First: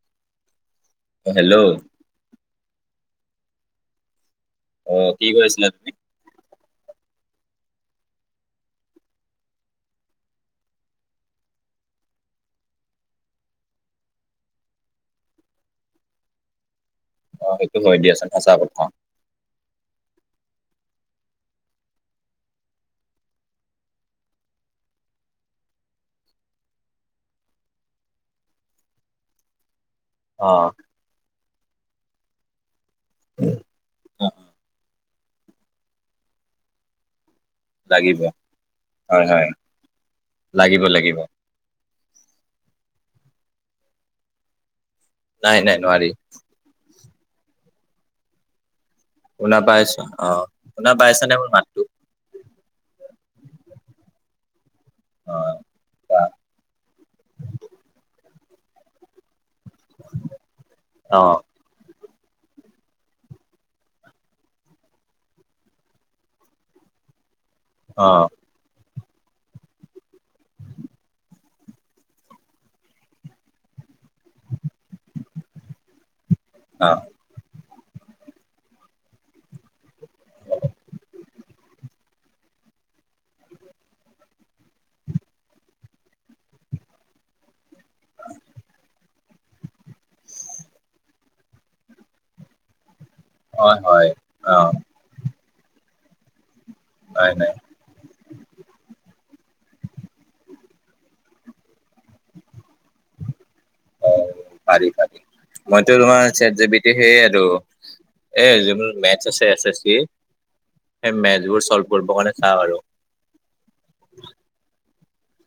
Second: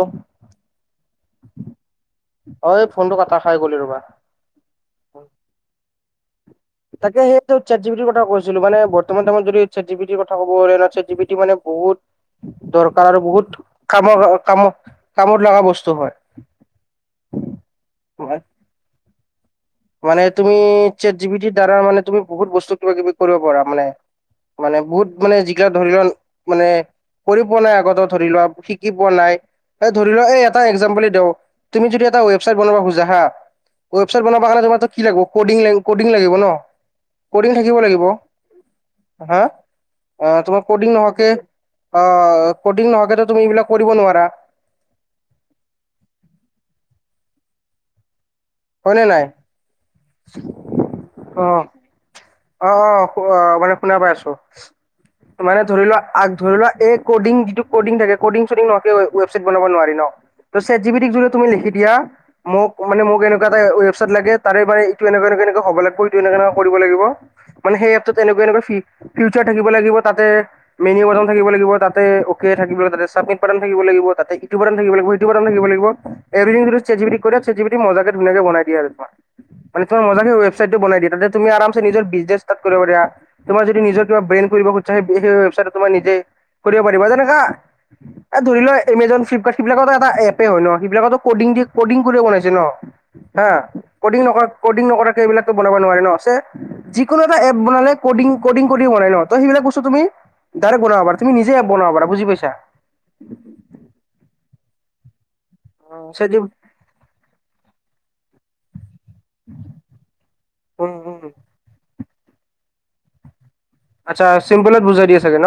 অ, অ', হেল্ল' অ এই ফোনটো কটা খাই গ'লি ৰবা। অ কি কৈ আছিলা তুমি। তাকে সেইটো চেট জি পি টিৰ কথা কৈছিলো মানে বৰ্তমান টাইমত যদি চেট জি বি টিৰ কথা ক'ব গলে আৰ চেট জি পি টি মানে বহুত। দৰকাৰ আৰু বহুত কামৰ কাম কামত লাগা বস্তু হয়। অ সেইটো হয় দিয়াচোন সঁচা কথা মানে তুমি চেট জি পি টিৰ দ্বাৰা মানে তুমি বহুত বস্তু কিবা কিবি কৰিব পাৰা মানে। মানে বহুত মানে যিগিলা ধৰি ল মানে। কৰি পোৱা নাই আগতে ধৰি লোৱা শিকি পোৱা নাই। এই ধৰি ল এই অ এটা একজাম্পলি দেওঁ তুমি যদি এটা ৱেবচাইট বনাব খোজা হা ৱেবচাইট বনাব তোমাৰ তাত কি লাগিব কডিং লাগিব কডিং লাগিব ন। কডিং থাকিব লাগিব হয় হা হয় আ তোমাৰ লাগিব কডিং লাগিব নহোৱাকে অ কডিং নহৱাকে তো তুমি এইবিলাক কৰিব নোৱাৰা। নাই নাই নোৱাৰি। হয়নে নাই। শুনা পাইছো অ শুনা পাইছা নে মোৰ মাত অ' অ, অ, অ মানে শুনা পাই আছো। অ মানে ধৰি লোৱা আগ ধৰি লোৱা এই কডিং যিটো কডিং থাকে কডিং চডিং নহৱাকে ৱেবাইট বনাব নোৱাৰি ন ত চেট জি পি টিত অ যদি তুমি লিখি দিয়া মোক মানে মোক এনকা এটা ৱেবচাইট লাগে তাৰে মানে এটো এনকা এনকা এনকা হব লাগব এটো এনকা এনকা কৰিব লাগিব। মানে সেই অ এপটোত এনেকুৱা এনেকুৱা ফি ফিউচাৰ থাকিব লাগিব তাতে মেনিউ বাটাম থাকিব লাগিব তাতে অকে থাকিব লাগিব তাতে চাবমিট বাটাম থাকিব লাগিব তাতে ইটো বাটাম থাকিব লাগিব সিটো বাটাম থাকিব লাগিব এভৰিথিং যদি চেট অ', জি পি টিক কৈ দিয়া চেট জি পি টিয়ে মজাকে ধুনীয়াক বনাই দিয়ে আৰু তোমাৰ মানে তোমা মজাকে ৱেবছাইটো বনাই দিয়ে তাতে তুমি আৰামছে নিজৰ বিজ নিজে স্টপ কৰিব দিয়া তোমাৰ যদি নিজৰ কিবা ব্ৰেন কৰিব খুজিছা সেই [unintelligible] ৱেবচাইদত তোমাৰ নিজে কৰিব পাৰিবা যেনেকা এ ধৰি লোৱা এমেজন ফ্লিপকাৰ্ট সেইবিলাকতো এটা এপে হয় ন সেইবিলাকতো কডিং দি কডিং কৰি বনাইছে ন। হা হয় হয় কডিং নকৰা অ কডিং নকৰাকে এইবিলাকো বনাব নোৱাৰে ন চে যিকোনো নাই এটা নাই এপ বনালে কডিং কডিং কৰি বনাই ন ত সেইবিলাক বস্তু তুমি ডাইৰেক্ট বনাব পাৰা তুমি নিজে এপ বনাব পাৰা বুজি পাইছা। অ পাৰি পাৰি মই ত অ, তোমাৰ জি চেট জে পি সেই আৰু এ যিবোৰ মেথছ আছে এছ এছ চি। উম সেই উম মেথছ্ বোৰ চৌলভ কৰিবৰ কাৰণে চাওঁ আৰু। আচ্ছা চিম্পলত বুজাই দিয়ে চাগে ন।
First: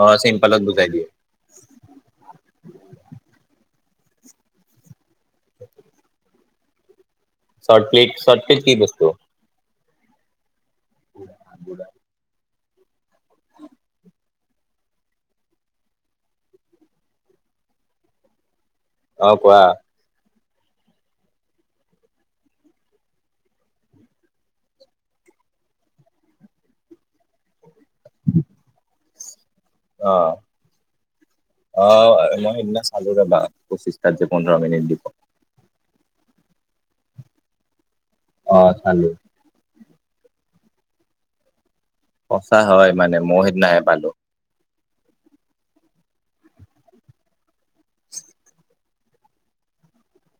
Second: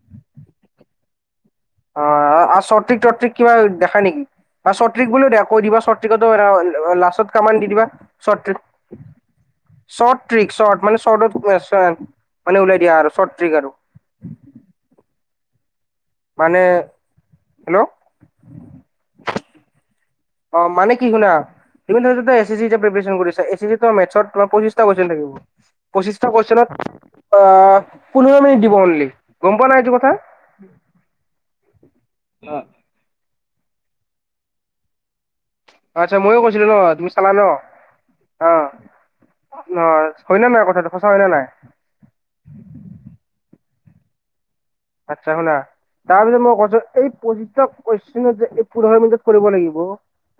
অ চিম্পলত বুজাই দিয়ে। অ আৰু চট্ৰিক তৰ্ট্ৰিক কিবা দেখা নিকি। বা চট ত্ৰিক বুলি দিয় কৈ দিবা চট ত্ৰিকতো এনেকা লাষ্টত। কামান দি চৰ্ট দিবা ক্লিক চৰ্ট ক্লিক ট্ৰিক কি বস্তু শৰ্ট ট্ৰিক শৰ্ট মানে চৰ্টত মানে ওলাই দিয়া আৰু চৰ্ট ট্ৰিক আৰু। মানে হেল্ল'। অ কোৱা। অ মানে কি শুনা। তুমি তোত এচ চি চি এতিয়া প্ৰিপেচন কৰিছা এচ চি চিত মেথছত তোমাৰ পছিশঁটা কুৱেচন থাকিব পঁচিশটা কুৱেশনত আহ পোন্ধৰ মিনিট দিব অনলি গম পোৱা নে তু অ অ মই সেইদিনা চা চালোগে ন পঁচিছটা যে পোন্ধৰ মিনিট দিব আচ্ছা ময়ো কৈছিলো ন তুমি চালা ন অ। অ হয় নে নাই কথাটো সঁচা হয় নে নাই। সঁচা হয় মানে মই সেইদিনাাহে পালো। আচ্ছা শুনা। তাৰ পিছত মই কৈছো এই পচি [unintelligible] ক এই পোন্ধৰ মিনিটত কৰিব লাগিব।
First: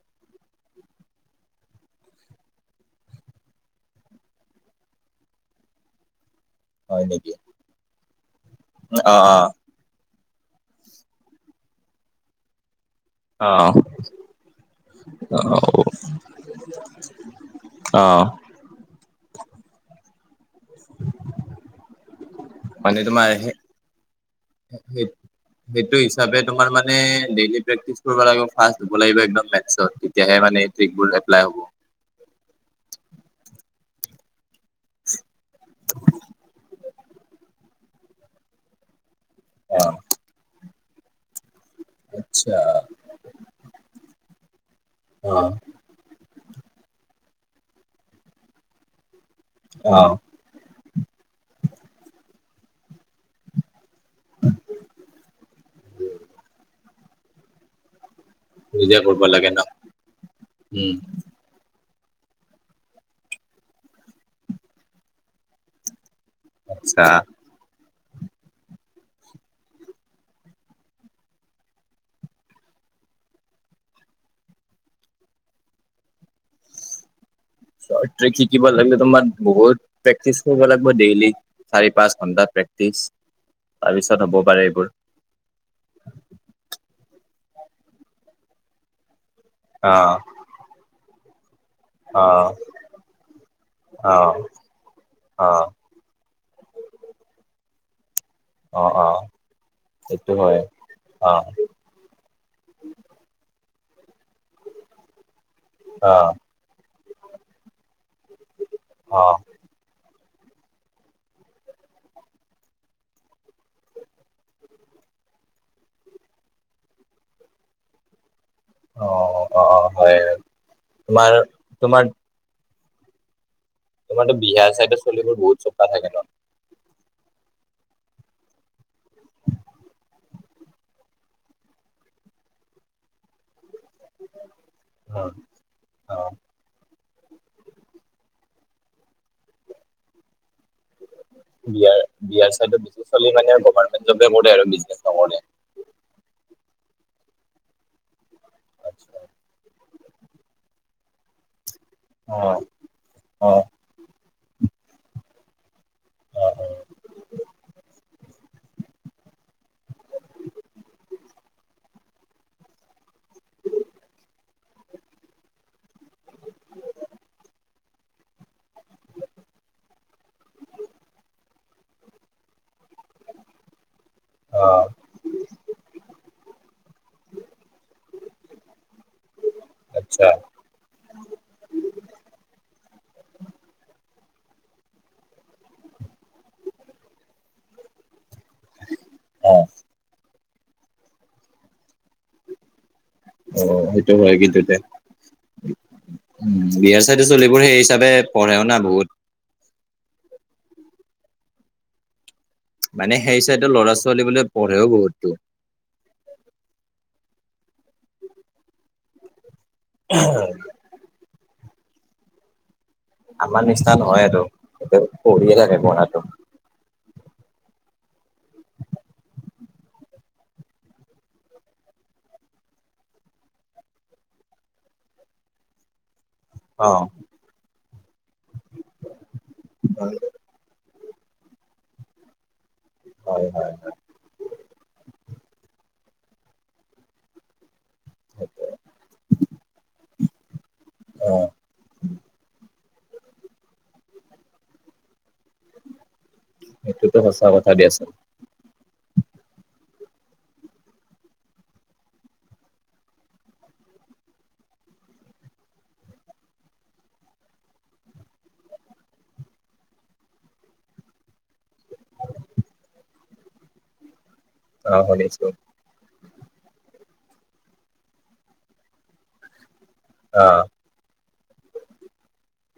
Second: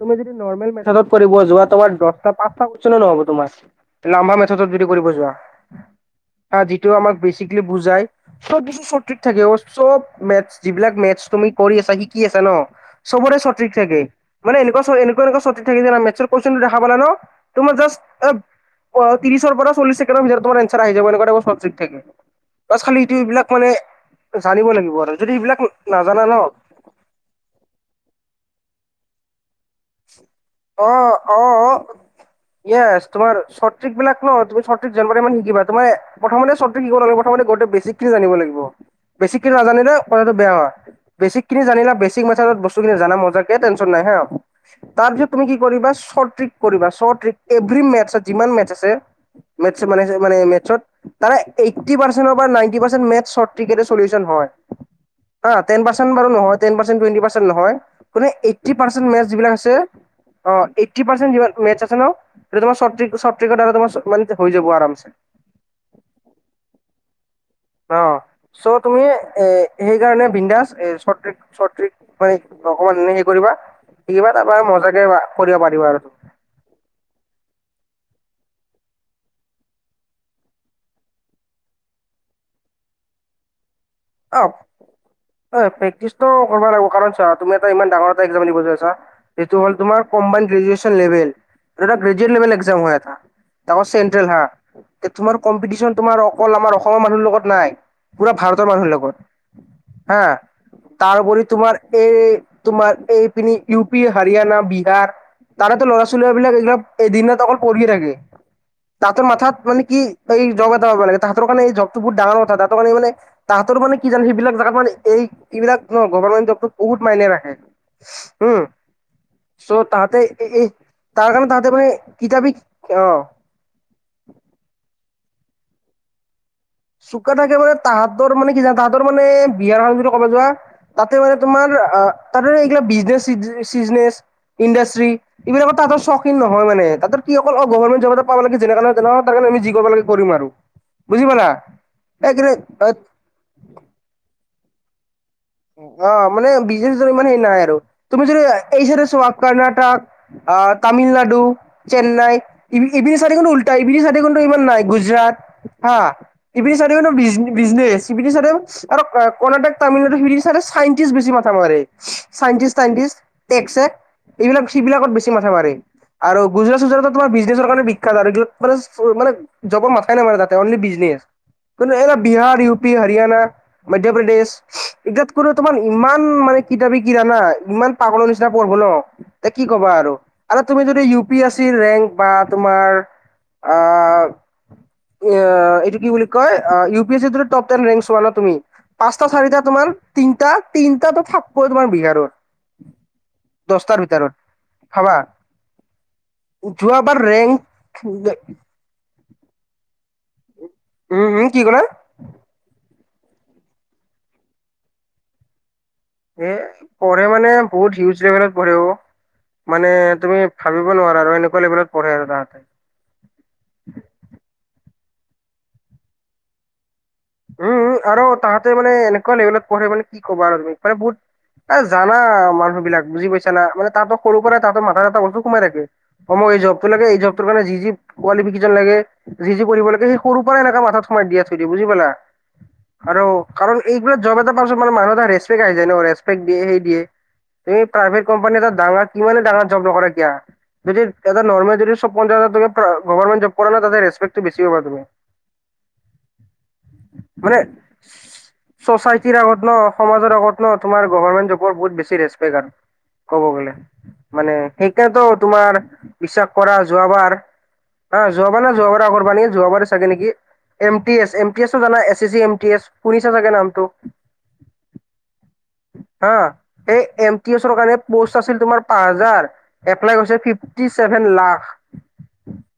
তুমি যদি নৰ্মেল মেথডত কৰিব যোৱা তোমাৰ দহটা পাঁচটা কইছন নহ'ব তোমাৰ। লম্বা মেথত যদি কৰিব যোৱাা। হা যিটোও হয় আমাক নেকি বেচিকেলি বুজাই চবছু সঠিক [unintelligible] থাকে অ। চব মেথ যিবিলাক মেথছ তুমি কৰি আছা শিকি আছা ন। চবৰে চৰট ট্ৰিক অ' থাকে মানে এনেুৱকুৱা- এনেুৱকুৱা চৰট ট্ৰিক থাকে যে মে মেথচ কইচন টো দেখা পালা ন। তোমাৰ জাষ্ট অ' ত্ৰিশৰ পৰা চল্লিশ ছেকেডৰ ভিতৰত তোমাৰ আহি যাব এনেকোৱা চৰট ট্ৰিক থাকে বাছ মানে খালি ই তোমাৰ এইবিলাক সেই মানে জানিব লাগিব সেই- আৰু যদি এইবিলাক সেইটো নাজানা ন [unintelligible] তেতিয়াহে মানে ট্ৰিকবোৰ এপ্লাই হ'ব। ইয়াস তোমাৰ চৰট ট্ৰিক বিলাক ন তুমি চৰট ট্ৰিক জানুৱাৰী মান শিকিবা তোমাৰ প্ৰথমতে চৰট ট্ৰিক টো শিক নালগে প্ৰথম গোটে বেছিক খিনি জানিব লাগিব। বেছিকখিনি অ' নাজানিলে কথাটো বেয়া হ হয়, বেছিখিনি জানিলে। বেচিক আচ্ছা মেঠদত বস্তু বিলাক জানা মজাকে টেনচন নাই হা৷ তাৰ পাছত তুমি অ' চৰট ট্ৰিক কৰিবা চৰট ট্ৰিক এভৰি মেথচত যিমান মেথচ আছে৷ মেথচ অ' মানে মেথচত তাৰে এইটি পাৰ্চেন্ট পৰা নাইটি পাৰ্চেন্ট মেথচ চৰট টিকেটৰ [unintelligible] চলিউচন হয় তেন পাৰ্চেন বাৰু নহয় তেন পাৰ্চেন টুৱেন্টি পাৰ্ছেন নহয়। মানে এইটি নিজে পাৰ্চেন্ট মে কৰিব লাগে যিবিলাক ন আছে, অ উম। এইটি পাৰ্চেন্ট মেথচ আছে ন তোমাৰ চৰট ট্ৰি চৰট ট্ৰিকত ৰ মানে হৈ যাব আৰামচে৷ [inaudible] আচ্ছা অ চ' তুমি এ সেইকাৰণে বিন্ন্দাস এ চচ্ৰিক- চট্ৰিক মানে অকমান এ হে কৰিবা। এইবাৰ তাৰপৰা মজাকে কৰিব পাৰিবা আৰু৷ চৰট ট্ৰিক শিকিব লাগিলে তোমাৰ বহুত প্ৰেক্টিচ কৰিব লাগিব ডেইলি৷ চাৰি পাঁচ ঘন্টাাত প্ৰেক্টিচ, তাৰপিছত হ'ব পাৰে এইবোৰ। প্ৰেকটিছটো কৰিব লাগিব কাৰণ চ তুমি এটা ইমান ডাঙৰ এটা এক্সাম দিব যায় আছা। এইটো হল তোমাৰ অ', combine graduation level. Graduate level অ', এক্সাম হয় এটা চেন্ট্ৰেল অ', তোমাৰ অ', কম্পিটিচন৷ তোমাৰ অকল আমাৰ অসমৰ মানুহ লগত নাই, পুৰা ভাৰতৰ মানুহৰ অ', লগত। অ', হা সেইটো হয়। তাৰপৰি অ', তোমাৰ এই তোমাৰ এই পিনি ইউ পি হাৰিয়ানা বিহাৰ তাৰোতো ল'ৰা অ', ছোৱালী বিলাক এইবিলাক এদিন ন অকল পঢিয়ে থাকে তাতৰ অ', অ', মাথাত মানে কি বাকি এই জব এটা ওলালে তাঁহাতৰ কাৰণে এই জবটো বহুত ডাঙৰ কথা তাহাতৰ কাৰণে মানে তাহাঁতৰ মানে কি জান সেইবিলাক জাগাত মানে এইবিলাক ন গভমেণ্ট জবো বহুত মাইনে ৰাখে৷ উম৷ অ অ চ' হয় তাহতে এই তোমাৰ তাৰ কাৰণে তাহতে মানে তোমাৰ কিতাপি অ ত মানে বিহাৰ চাইডত চলিবোৰ বহুত চোকা থাকে ন৷ চোকা থাকে মানে তাহাঁতৰ মানে কি জানা তাহাঁতৰ মানে বিয়াৰ খ বুলি ক'বা যোৱা তাতে মানে তোমাৰ তাৰে এইগিলা বিজনেচ চ চিজনেচ ইণ্ডষ্ট্ৰি এইবিলাক তাহাতৰ অ', চখ৷ নহয় মানে তাতে কি অকল অ গভমেণ্ট জব এটা পাব লাগে যেনেকাই নহয় তাৰ কাৰণে আমি যি কৰিব লাগে কৰিম আৰু৷ বুজি পালা৷ বিহাৰ বিহাৰ এই চাইত চলি মানে গভমেণ্ট জবে কৰে আৰু বিজনেছ নকৰে৷ অ মানে বিজনেছ ইমান হে নাই আৰু৷ তুমি যদি এই চাইডে চোৱা কৰ্ণাটক আহ তামিলনাড চেন্নাই অ', হিপিন চাইদে খনো অ', উল্টা হিপিন চাতি খনটো ইমান নাই গুজৰাট হা অ', ইিপিন চাৰিব ন [unintelligible] বিজনেছ ইপিন [unintelligible] চাৰ আৰু কৰ্ণাটক, তামিলনাডু চাইনটিছ বেছি মাথা মাৰে, চাইনটিছ তাইনটিছ, একছে, এইবিলাক সেইবিলাকত বেছি মাথা মাৰে, আৰু গুজৰাট চুজৰাতত তোমাৰ বিজনেছ কাৰণে বিখ্যাত আৰু [unintelligible] এবিলাক মানে, মানে জবৰ মাথাই নামাৰে তাতে অনলি বিজনেছ, কিন্তু এই বিহাৰ ই [unintelligible] হৰিয়াণা, মধ্য প্ৰদেশ অ', তাত কতো তোমাৰ ইমান মানে কিতাপি কৰা না, ইমান পাগলৰ নিচিনা পঢ়ব ন কি ক'বা আৰু, আচ্ছা আৰু তুমি যদি ইউ পি এছ চিৰ ৰেংক, বা তোমাৰ আ [unintelligible] অ এইটো কি বুলি কয়, U P S C top ten rank ওৱানত তুমি, পাঁচটা চাৰিটা অ', তোমাৰ, তিনটা, তিনটা থাকিব তোমাৰ বিহাৰৰ অ', দছটাৰ সেইটো ভিতৰত, হয় কিন্তু দে। ভাবা। উম, বিহাৰ যোৱাবাৰ চাইডৰ ছোৱালীবোৰ ৰেংক সেই হিচাপে [unintelligible] পঢ়েও না বহুত। উম-উম কি ক'লা? মানে সেই চাইডৰ ল'ৰা ছোৱালী বোলে পঢ়েও বহুতো। এ পঢ়ে মানে বহুত হিউজ লেভেলত পঢ়ে অ, মানে তুমি ভাবি নোৱাৰা আৰু এনেকুৱা লেভেলত পঢ়ে আৰু তাহাতে। আমাৰ নিচিনা নহয় আৰু, এইটো পঢ়িয়ে থাকে পঢ়াতটো। উম-উম, আৰু তাহাঁতে মানে এনেকুৱা লেভেলত পঢ়ে মানে, কি ক'ব আৰু তুমি, মানে বহুত এ জানা মানুহ বিলাক, বুজি পাইছা না, মানে তাৰ পৰা সৰুৰ পৰাই তাততে মাঠাত এটা লটো সোমাই থাকে। অ ম' এই অ জবটো লাগে, এই জবৰ কাৰণ যি-যি কিফিকেশন লাগে, যি-যি কৰিব লাগে, সেই সৰু [unintelligible] এনেকা মাথাত সমাই থই দিয়ে, বুজি পালা। আৰু হয় হয় কাৰণ এইবিলাক জব এটা পাইছো মানে মানুহ এটা ৰেছপেক আহি য়ায ন, ৰেছপেক দিয়ে, সেই দিয়ে তুমি প্ৰাইভেট কোম্পানী এটা ডাঙৰ, কিমানে ডাঙৰ জব নকৰা কিয়া যদি অ এ নৰ্মেল যদি চব পঞ্চায়ত তু, ‌গভমেট জব কৰে ন তাতে ৰেছপেকটো বেছি পাবা তুমি। সেইটোতো সঁচা মানে কথা দিয়াচোন চ'চাইটিৰ আগত ন, সমাজৰ আগত ন, তোমাৰ গভৰ্মেণ্ট জবৰ বহুত বেছি ৰেপেক্ট আৰু কব গ'লে। মানে, সেইকাৰণেতো তোমাৰ বিশ্বাস কৰা যোৱাবাৰ হা যোৱাবাৰ না যোৱাবাৰা পানি যোৱাবাৰে চাগে নেকি, M P S [unintelligible] এ-ছি-এ C M-T-S, সুনিছা চাগে নামটো? অ শুনিছো। হা, এই এম-টি-এছৰ কাৰণে পোষ্ট আছিল তোমাৰ পাঁচ হাজাৰ এপ্লাই কৰিছে অ ফিফটি চেভেন লাখ।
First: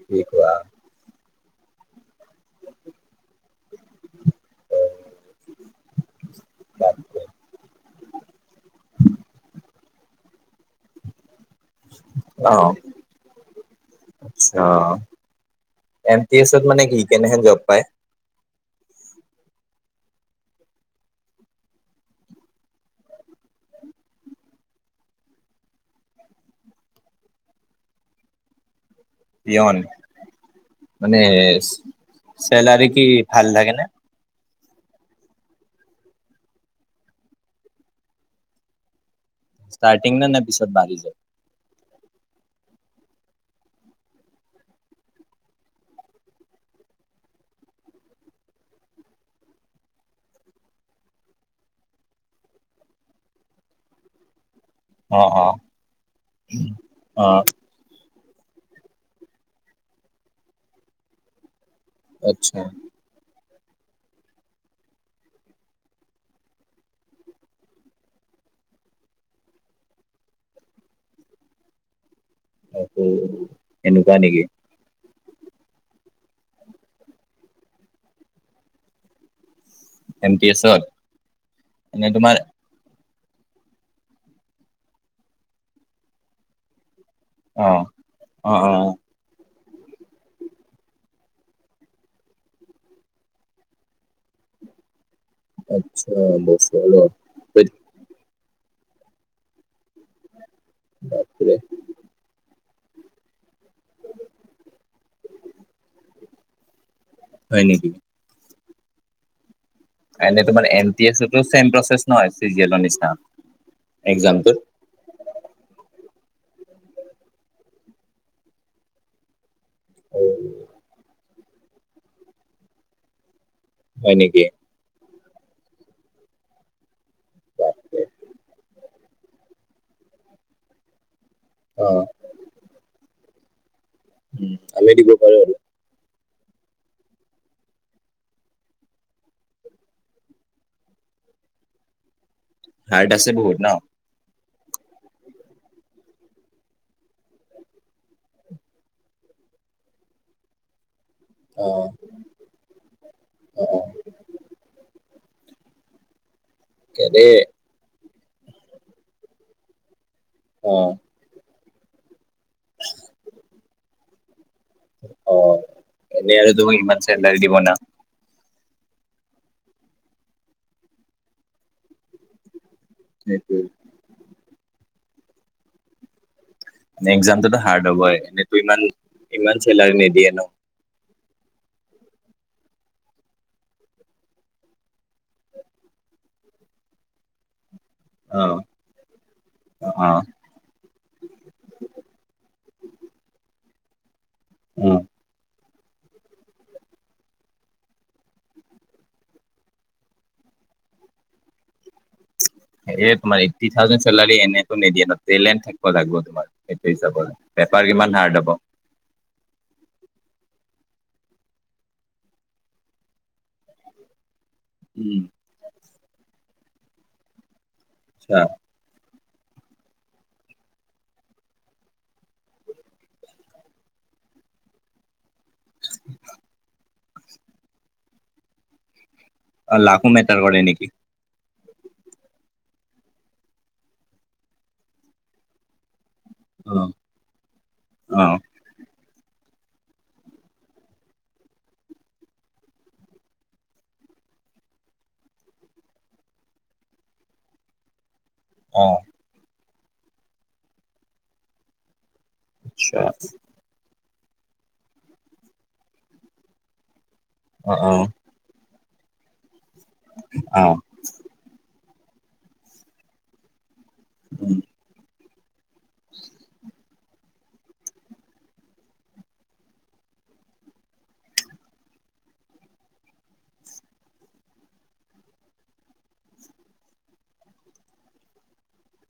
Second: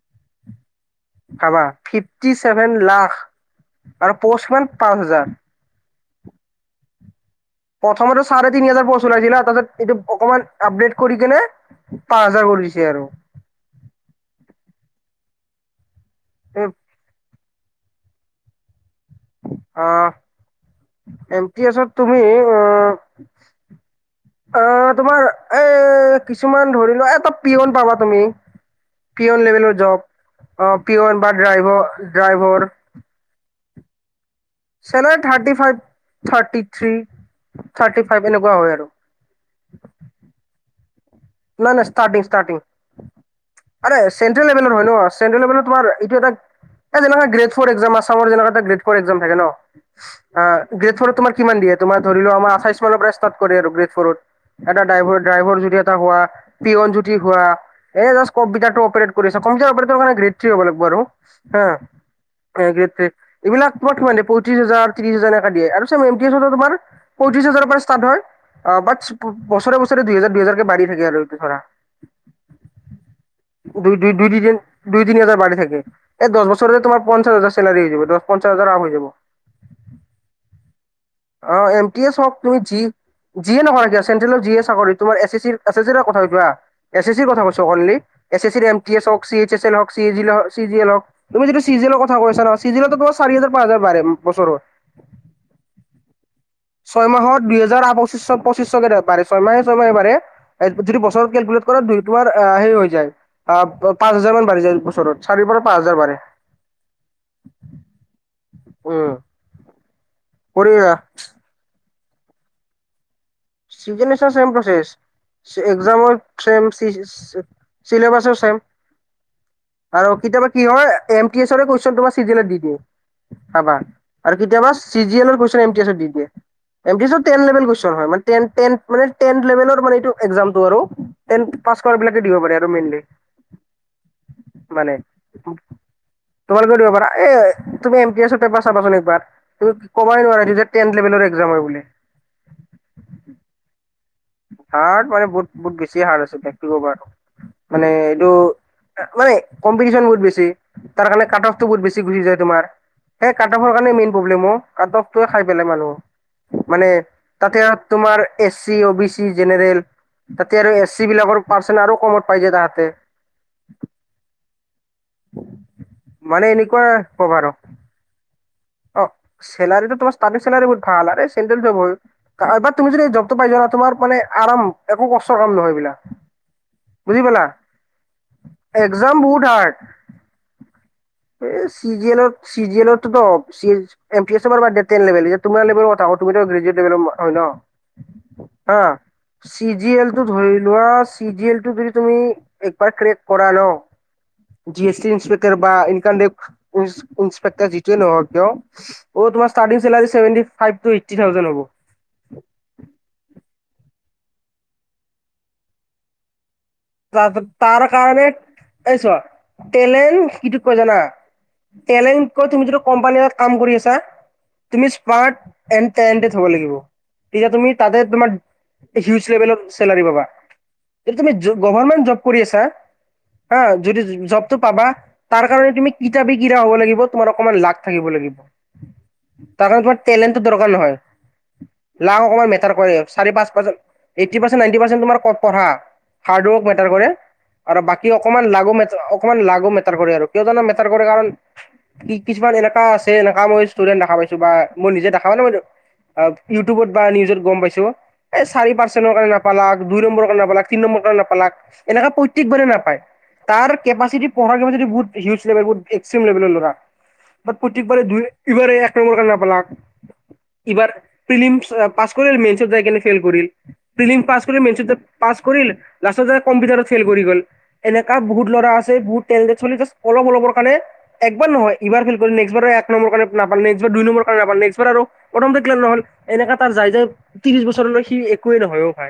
কি কোৱা? খাবা ফিপ ফিফটি ছেভেন লাখ, আৰু পৌচ মেন পাঁচ হাজাৰ। প্ৰথমতো চাৰে তিনি হাজাৰ পস্তু উলাইছিল হা, তাৰিছত এইটো অকণমান আপডেট কৰি কেনে, পাঁচ হাজাৰ কৰিছে আৰু। আছা, এম-পি-এছত মানে কি কেনেহেনে জব পাই? অ, এম-পি-এছত তুমি, উম [inaudible] অ' তোমাৰ এ কিছুমান ধৰি লোৱা, এটা পিয়ন পাবা তুমি। পিয়ন লেভেলৰ জব, অ মানে পিয়ন বা ড্ৰাইভ, ড্ৰাইভৰ। চেলাৰী কি ভাল লাগে নে? চেল thirty five, thirty three, thirty five, এনেকুৱা হয় আৰু। ইষ্টাৰ্থিগ নে, নে পিছত বাঢ়ি যায়? নাই নাই, ষ্টাৰ্টিং ষ্টাৰ্টিং। আৰে চেন্ট্ৰেল লেভেলৰ হয় ন, চেন্ট্ৰেল লেভেলত তোমাৰ, এইটো এটা এ যেনেুৱা গ্ৰেত ফ্ৰত এক্সাম, আচামৰ যেনেকোৱা এটা গ্ৰেট ফৰ এক্সাম থাকে ন। গ্ৰেট ফ'ৰত তোমাৰ কিমান দিয়ে, তোমাৰ ধৰি লোৱা, আমৰ আঠছ মানৰ পৰা ষ্টাৰ্ট কৰে আৰু গ্ৰেত ফ্ৰৰত। এটা ড্ৰাইভ অ অ ড্ৰাইভৰ যদি এটা হোৱা, পিয়নজ্যোতি অ হোৱা এ জাষ্ট কম্পিটাৰটো অপাৰেট কৰি কম্পিটাৰ অপাৰেটৰ কাৰণে গ্ৰেড থ্ৰী হব লাগিব আৰু হা আচ্ছা এ গ্ৰেট পেট এইবিলাক তোমাৰ মানে পয়ত্ৰীশ হাজাৰ ত্ৰিছ হাজাৰ হেনকা দিয়ে আৰু চ তোমাৰ- পয়ত্ৰিশ হাজাৰৰ পৰা ষ্টাৰ্ট হয়, বাত বছৰে বছৰে দুহেজাৰ দুহেজাৰ- বাঢ়ি থাকে আৰু ধৰা, দুই দুই এনেকুৱা দুই নেকি দুদিন- দুই তি হাজাৰ বাঢ়ি থাকে, এই দশ বছৰ তোমাৰ পঞ্চাছ হাজাৰ চেলাৰি হৈ যাব দশ পঞ্চাছ হাজাৰ আৰম হৈ যাব। এ ন কে এছত। অ, এম টি এনে এ চপ তোমাৰ তুমি যি- যিয়ে নয়ইগে চেন্ট্ৰেলৰ যিয়ে চাকৰি তোমাৰ এ চে চিৰ কথা কোৱা- এছ চিৰ কথা কৈছো অ অনলি, এছ অ ৰ এ অ পি এছ হি এই এছ এল হি জি এ হওক। তুমি যিটো চিজেলনৰ কথা কৈছা ন, ছিজেলত তোমাৰি চাৰি হাজাৰ পাঁচ হাজাৰ বাঢ়ে বছৰত। আচ্ছা বছ। ছয় মাহত দুহেজাৰ পঁচিছশ পঁচিছশকে বাৰে ছয় মাহে ছয় মাহে বাঢ়ে। যদি বছৰতৰত কেলকুলট কৰা দুইটোৱাৰ আহ হেৰি হৈ যায় আহঁ। পাঁচ হাজাৰ মান বাঢ়ি যায় বছৰত চাৰিৰ পৰা পাঁচ হাজাৰ বাঢ়ে। হয় নেকি উম এনে তোমাৰ কৰি এন তি এছটো ছেম পচেশ নহয় চিৰিয়েলৰ নিচিনা। চিজনেচৰ ছেম এক্সামটোত? প্ৰচেছ। এক্সামৰম ছেম চিছ চিলেবাছৰ চেম। আৰু কেতিয়াবা কি হয় এম পি এ চৰে তোমাৰ চিজেলত দি দিয়ে, চাবা হয় আৰু নেকি? কেতিয়াবা- চিজিয়েলৰ কোৱেচন এম টি এছত দি দিয়ে, এম পি এছত তেন লেভেল কুৱেচন হয় মানে- টেন টেন মানে টেন লেভেলৰ মানে এইটো এক্সমটো আৰু। তেন পাছ কৰা অ', বিলাকে দিব পাৰে আৰু মেইনলি। উম, আমি মানে দিব পাৰো আৰু। তোমাৰ দিব পাৰা এ তুমি এম পি এছত চাবা চোন একবাৰ। তুমি কোবাই নোৱাৰা টেন লেভেলৰ এক্সাম হয় বুলি। হাৰ্ড আছে বহুত ন। হাৰ্ড মানে বহুত বহুত বেছি হাৰ্ড আছে, কেটিকোভাৰটো। মানে এইটো মানে কম্পিটিচন বহুত বেছি। তাৰ কাৰণে কাতফটো বহুত অ', বেছি গুচি যায় তোমাৰ। সেই কাতফৰ অ'। কাৰণে মেইন প্ৰব্লেম অ, কাটফটোৱে খাই পেলাই মানুহক মানে এনে তাতে- তোমাৰ এ চি অ বি চি জেনেৰেল তাতে আৰু এছ অ', চি বিলাকৰ পাৰ্চন আৰু ক- পাই যে তাহাঁতে অ, এনে মানে এনেকুৱা ইমান কম চেণ্টাৰ আৰু নিদিব না। অ, চেলাৰিটো তোমাৰ ষ্টাৰট চেলাৰিতু বহুত ভাল চেণ্ট্ৰেল জব হয়। এইবাৰ তুমি যদি জবটো পাই যোৱা সেইটোৱে। না, তোমাৰ মানে আৰাম একো কষ্টৰ কাম নহয় এবিলাক। এক্সামটোত হাৰ্ড হ'ব এনেইতো ইমান এক্সাম বহুত ইমান হাৰ্ড চেলাৰী নিদিয়ে ন। এই চিজি এলৰ চিজলতো দক। চি এম পি এছৰ বাৰু বাদ দে তেন লেবেল এ তোমাৰ লেবেল কথা ক, তুমিটো গ্ৰেজোৱেত লেভেলৰ হয় ন। অ', হা, চি জি এল অ', টো ধৰি লোৱা- চি জি এল টো তুমি একবাৰ ট্ৰেক কৰা ন, জি এছ টি- বা ইনে ইন্সপেক্টাৰ যিটোৱে নহওক। কিয় তোমাৰ ষ্টাৰ্টিং চেলাৰী চেভেন্তি ফাইভ টো এইটি থাউজেণ্ড হব। এ তোমাৰ এইটি থাউজেন্ড চেলাৰী এনেইটো নিদিয়ে ন টেলেণ্ট থাকিব লাগিব তোমাৰ। সেইটো হিচাপ তাৰ তাৰ পেপাৰ কিমান কাৰণে হাৰ্ড হ'ব। এই চোৱা টেলেণ্ট কিটো কয় জানা। টেলেণ্ট কয় তুমি যিটো কোম্পানীত এটাত কাম কৰি আছা। তুমি উম, স্মাৰ্ট এন্ড তেলেন্তেতেদ হ'ব লাগিব, তেতিয়া তুমি তাতে আচ্ছা তোমাৰ- উজ লেভেলৰ চেলাৰী পাবা তুমি গভাৰমেন্ট জব কৰি আছা। হা, যদি জবটো পাবা। তাৰ কাৰণে তুমি কিতাপি কৰা হব, লাগিব তোমাৰ অকমান লাক থাকিব লাগিব। উ তাৰ কাৰণে তোমাৰ টেলণ্টতো দৰকাৰ নহয় লাক অকমান মেটাৰ কৰে চাৰে পাঁচ percent eighty percent ninety percent তোমাৰ অকল পঢ়া হাৰ্ড ৱৰ্ক মেটাৰ অ', কৰে আৰু বাকী অ'। অকমান লাগু মেটাৰ অ অকমান লাগু মেটাৰ কৰে আৰু কিয় জানা মেটাৰ কৰে কাৰণ কি কিছুমান এনেকা আছে এনেকা মই ষ্টুডেণ্ট দেখা পাইছো বা মই নিজে দেখা বুলিয়ে কৈছো অ ইউটিউবত বা নিউজত গম পাইছো এই চাৰি অ পাৰ্চেণ্টৰ কাৰণে নাপালাক দুই নম্বৰ কাৰণে নাপালাক তিন নম্বৰ কাৰণে নাপালাক এনেকা প ত্যেক বাৰে নাপায় আচ্ছা তাৰ কেপাচিটি পঢ়াক লৈ যদি বহুত হিউজ লেভেলৰ বহুত এক্সিম লেভেলৰ ল'ৰা বাত অ প্ৰত্যেক অ বাৰে দুই ইবাৰ এই এক নম্বৰ কাৰণে নাপালাক অ ইবাৰ প্ৰিলিমছ পাছ কৰিল মেইনচত যায় কিনে ফেইল কৰিল প্ৰিলিম পাছ উম কৰিল মেইনচত গৈ পাছ কৰিল লাষ্টত যাতে কম্পিউটাৰত ফেইল কৰি গ'ল এনেকা বহুত ল'ৰা আছে বহুত টেলেণ্ট চেলেণ্ট জাষ্ট অলপ অলপৰ কাৰণে একবাৰ নহয় এইবাৰ ফেইল কৰিলে নেক্সটবাৰো এক নম্বৰ কাৰে নাপালে নেক্সটবাৰ দুইম্বৰ কাৰণ নাপালে নেক্সটবাৰ আৰু অটমেট ক্লিয়াৰ নহল এনেকা তাৰ যাৰ যাৰ ত্ৰিশ বছৰলৈ সি একোৱে নহয় অ ভাই